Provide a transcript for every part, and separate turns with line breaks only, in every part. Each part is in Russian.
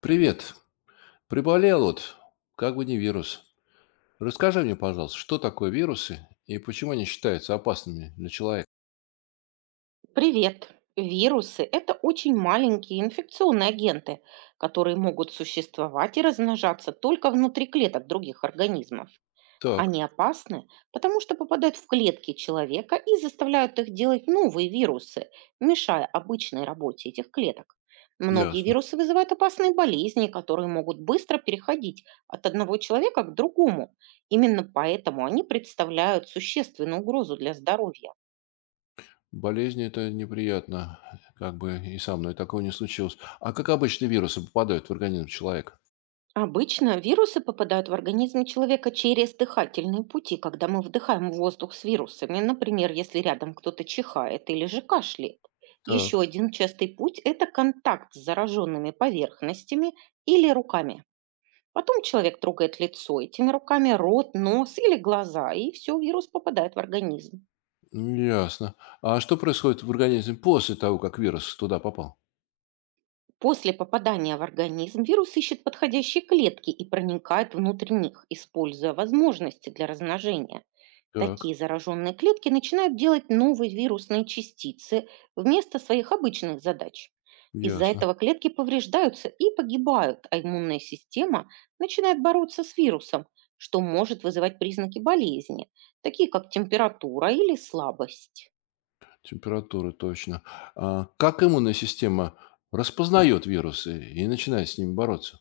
Привет. Приболел вот, как бы не вирус. Расскажи мне, пожалуйста, что такое вирусы и почему они считаются опасными для человека?
Привет! Вирусы– это очень маленькие инфекционные агенты, которые могут существовать и размножаться только внутри клеток других организмов.
Так,
Они опасны, потому что попадают в клетки человека и заставляют их делать новые вирусы, мешая обычной работе этих клеток. Многие
ясно.
вирусы вызывают опасные болезни, которые могут быстро переходить от одного человека к другому. Именно поэтому они представляют существенную угрозу для здоровья.
Болезни это неприятно, как бы и со мной такого не случилось. А как обычно вирусы попадают в организм человека?
Обычно вирусы попадают в организм человека через дыхательные пути, когда мы вдыхаем воздух с вирусами, например, если рядом кто-то чихает или же кашляет. Еще
Так,
один частый путь– это контакт с зараженными поверхностями или руками. Потом человек трогает лицо этими руками, рот, нос или глаза, и все, вирус попадает в организм.
ясно. А что происходит в организме после того, как вирус туда попал?
После попадания в организм вирус ищет подходящие клетки и проникает внутрь них, используя возможности для размножения. Такие
Так,
зараженные клетки начинают делать новые вирусные частицы вместо своих обычных задач. Из-за
ясно.
этого клетки повреждаются и погибают, а иммунная система начинает бороться с вирусом, что может вызывать признаки болезни, такие как температура или слабость.
Температура точно. А как иммунная система распознает вирусы и начинает с ними бороться?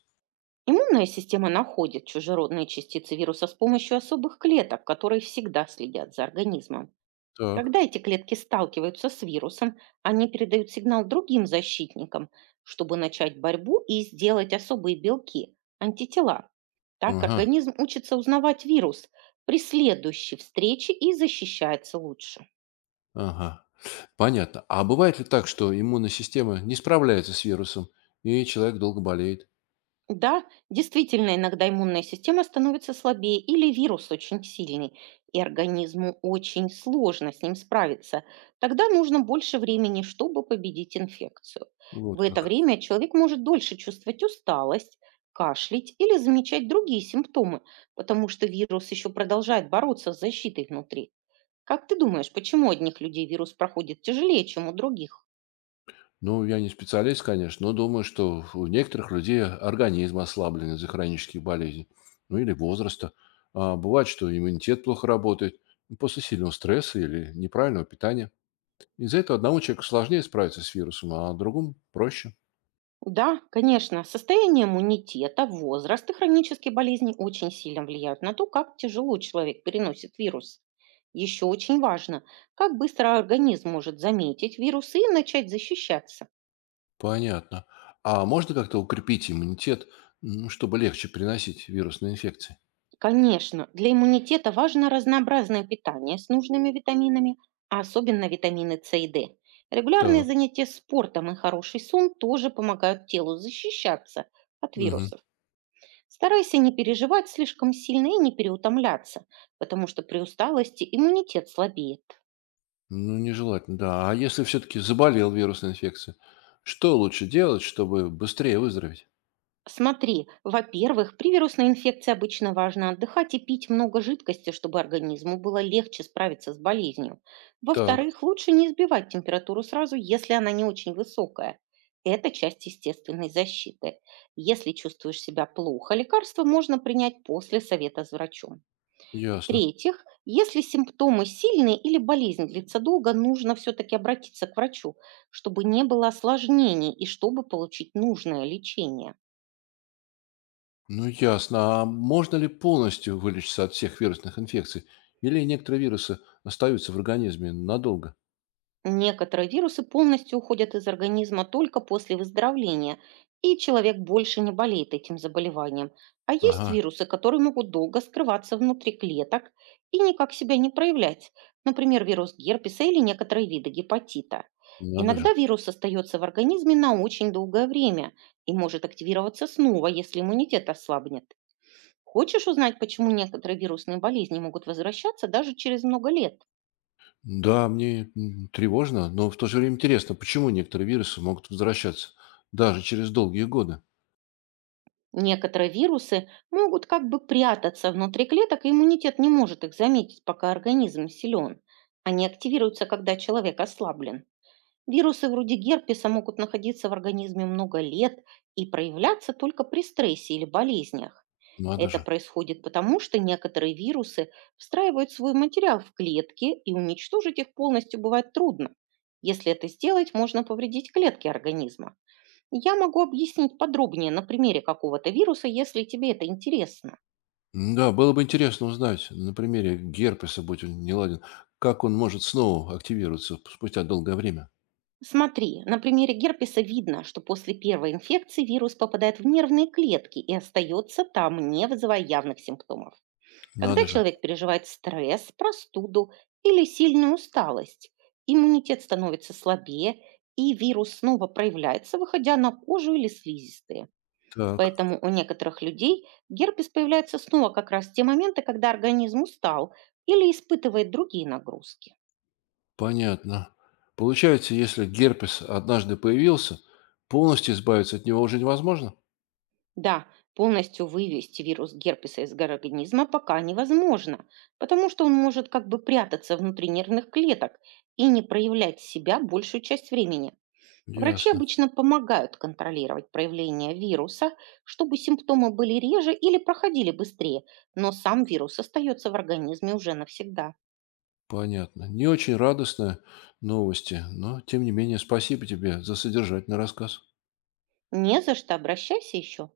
Иммунная система находит чужеродные частицы вируса с помощью особых клеток, которые всегда следят за организмом.
Так,
Когда эти клетки сталкиваются с вирусом, они передают сигнал другим защитникам, чтобы начать борьбу и сделать особые белки– антитела. Так
ага.
организм учится узнавать вирус при следующей встрече и защищается лучше.
Ага, понятно. А бывает ли так, что иммунная система не справляется с вирусом, и человек долго болеет?
Да, действительно, иногда иммунная система становится слабее или вирус очень сильный, и организму очень сложно с ним справиться. Тогда нужно больше времени, чтобы победить инфекцию. В
Вот
это
как.
время человек может дольше чувствовать усталость, кашлять или замечать другие симптомы, потому что вирус еще продолжает бороться с защитой внутри. Как ты думаешь, почему у одних людей вирус проходит тяжелее, чем у других?
Ну, я не специалист, конечно, но думаю, что у некоторых людей организм ослаблен из-за хронических болезней, ну или возраста. А бывает, что иммунитет плохо работает после сильного стресса или неправильного питания. Из-за этого одному человеку сложнее справиться с вирусом, а другому проще.
Да, конечно, состояние иммунитета, возраст и хронические болезни очень сильно влияют на то, как тяжело человек переносит вирус. Еще очень важно, как быстро организм может заметить вирусы и начать защищаться.
Понятно. А можно как-то укрепить иммунитет, чтобы легче переносить вирусные инфекции?
Конечно, для иммунитета важно разнообразное питание с нужными витаминами, а особенно витамины С и Д. Регулярные
Так.
занятия спортом и хороший сон тоже помогают телу защищаться от
Мгм.
вирусов. Старайся не переживать слишком сильно и не переутомляться, потому что при усталости иммунитет слабеет.
Ну, нежелательно, да. А если все-таки заболел вирусной инфекцией, что лучше делать, чтобы быстрее выздороветь?
Смотри, во-первых, при вирусной инфекции обычно важно отдыхать и пить много жидкости, чтобы организму было легче справиться с болезнью.
Так,
Во-вторых, лучше не сбивать температуру сразу, если она не очень высокая. Это часть естественной защиты. Если чувствуешь себя плохо, лекарство можно принять после совета с врачом.
ясно.
В-третьих, если симптомы сильные или болезнь длится долго, нужно все-таки обратиться к врачу, чтобы не было осложнений и чтобы получить нужное лечение.
Ну, ясно. А можно ли полностью вылечиться от всех вирусных инфекций? Или некоторые вирусы остаются в организме надолго?
Некоторые вирусы полностью уходят из организма только после выздоровления, и человек больше не болеет этим заболеванием. А есть
Ага,
вирусы, которые могут долго скрываться внутри клеток и никак себя не проявлять, например, вирус герпеса или некоторые виды гепатита.
надо же.
Иногда вирус остается в организме на очень долгое время и может активироваться снова, если иммунитет ослабнет. Хочешь узнать, почему некоторые вирусные болезни могут возвращаться даже через много лет?
Да, мне тревожно, но в то же время интересно, почему некоторые вирусы могут возвращаться даже через долгие годы?
Некоторые вирусы могут как бы прятаться внутри клеток, и иммунитет не может их заметить, пока организм силен. Они активируются, когда человек ослаблен. Вирусы вроде герпеса могут находиться в организме много лет и проявляться только при стрессе или болезнях.
Надо
Это
же.
происходит потому, что некоторые вирусы встраивают свой материал в клетки, и уничтожить их полностью бывает трудно. Если это сделать, можно повредить клетки организма. Я могу объяснить подробнее на примере какого-то вируса, если тебе это интересно.
Да, было бы интересно узнать на примере герпеса, событий он не ладен, как он может снова активироваться спустя долгое время.
Смотри, на примере герпеса видно, что после первой инфекции вирус попадает в нервные клетки и остается там, не вызывая явных симптомов. Когда
Надо же.
человек переживает стресс, простуду или сильную усталость, иммунитет становится слабее, и вирус снова проявляется, выходя на кожу или слизистые.
Так,
Поэтому у некоторых людей герпес появляется снова как раз в те моменты, когда организм устал или испытывает другие нагрузки.
понятно. Получается, если герпес однажды появился, полностью избавиться от него уже невозможно?
Да, полностью вывести вирус герпеса из организма пока невозможно, потому что он может как бы прятаться внутри нервных клеток и не проявлять себя большую часть времени. Врачи
Ясно,
обычно помогают контролировать проявление вируса, чтобы симптомы были реже или проходили быстрее, но сам вирус остается в организме уже навсегда.
понятно. Не очень радостные новости, но тем не менее спасибо тебе за содержательный рассказ.
Не за что, обращайся еще.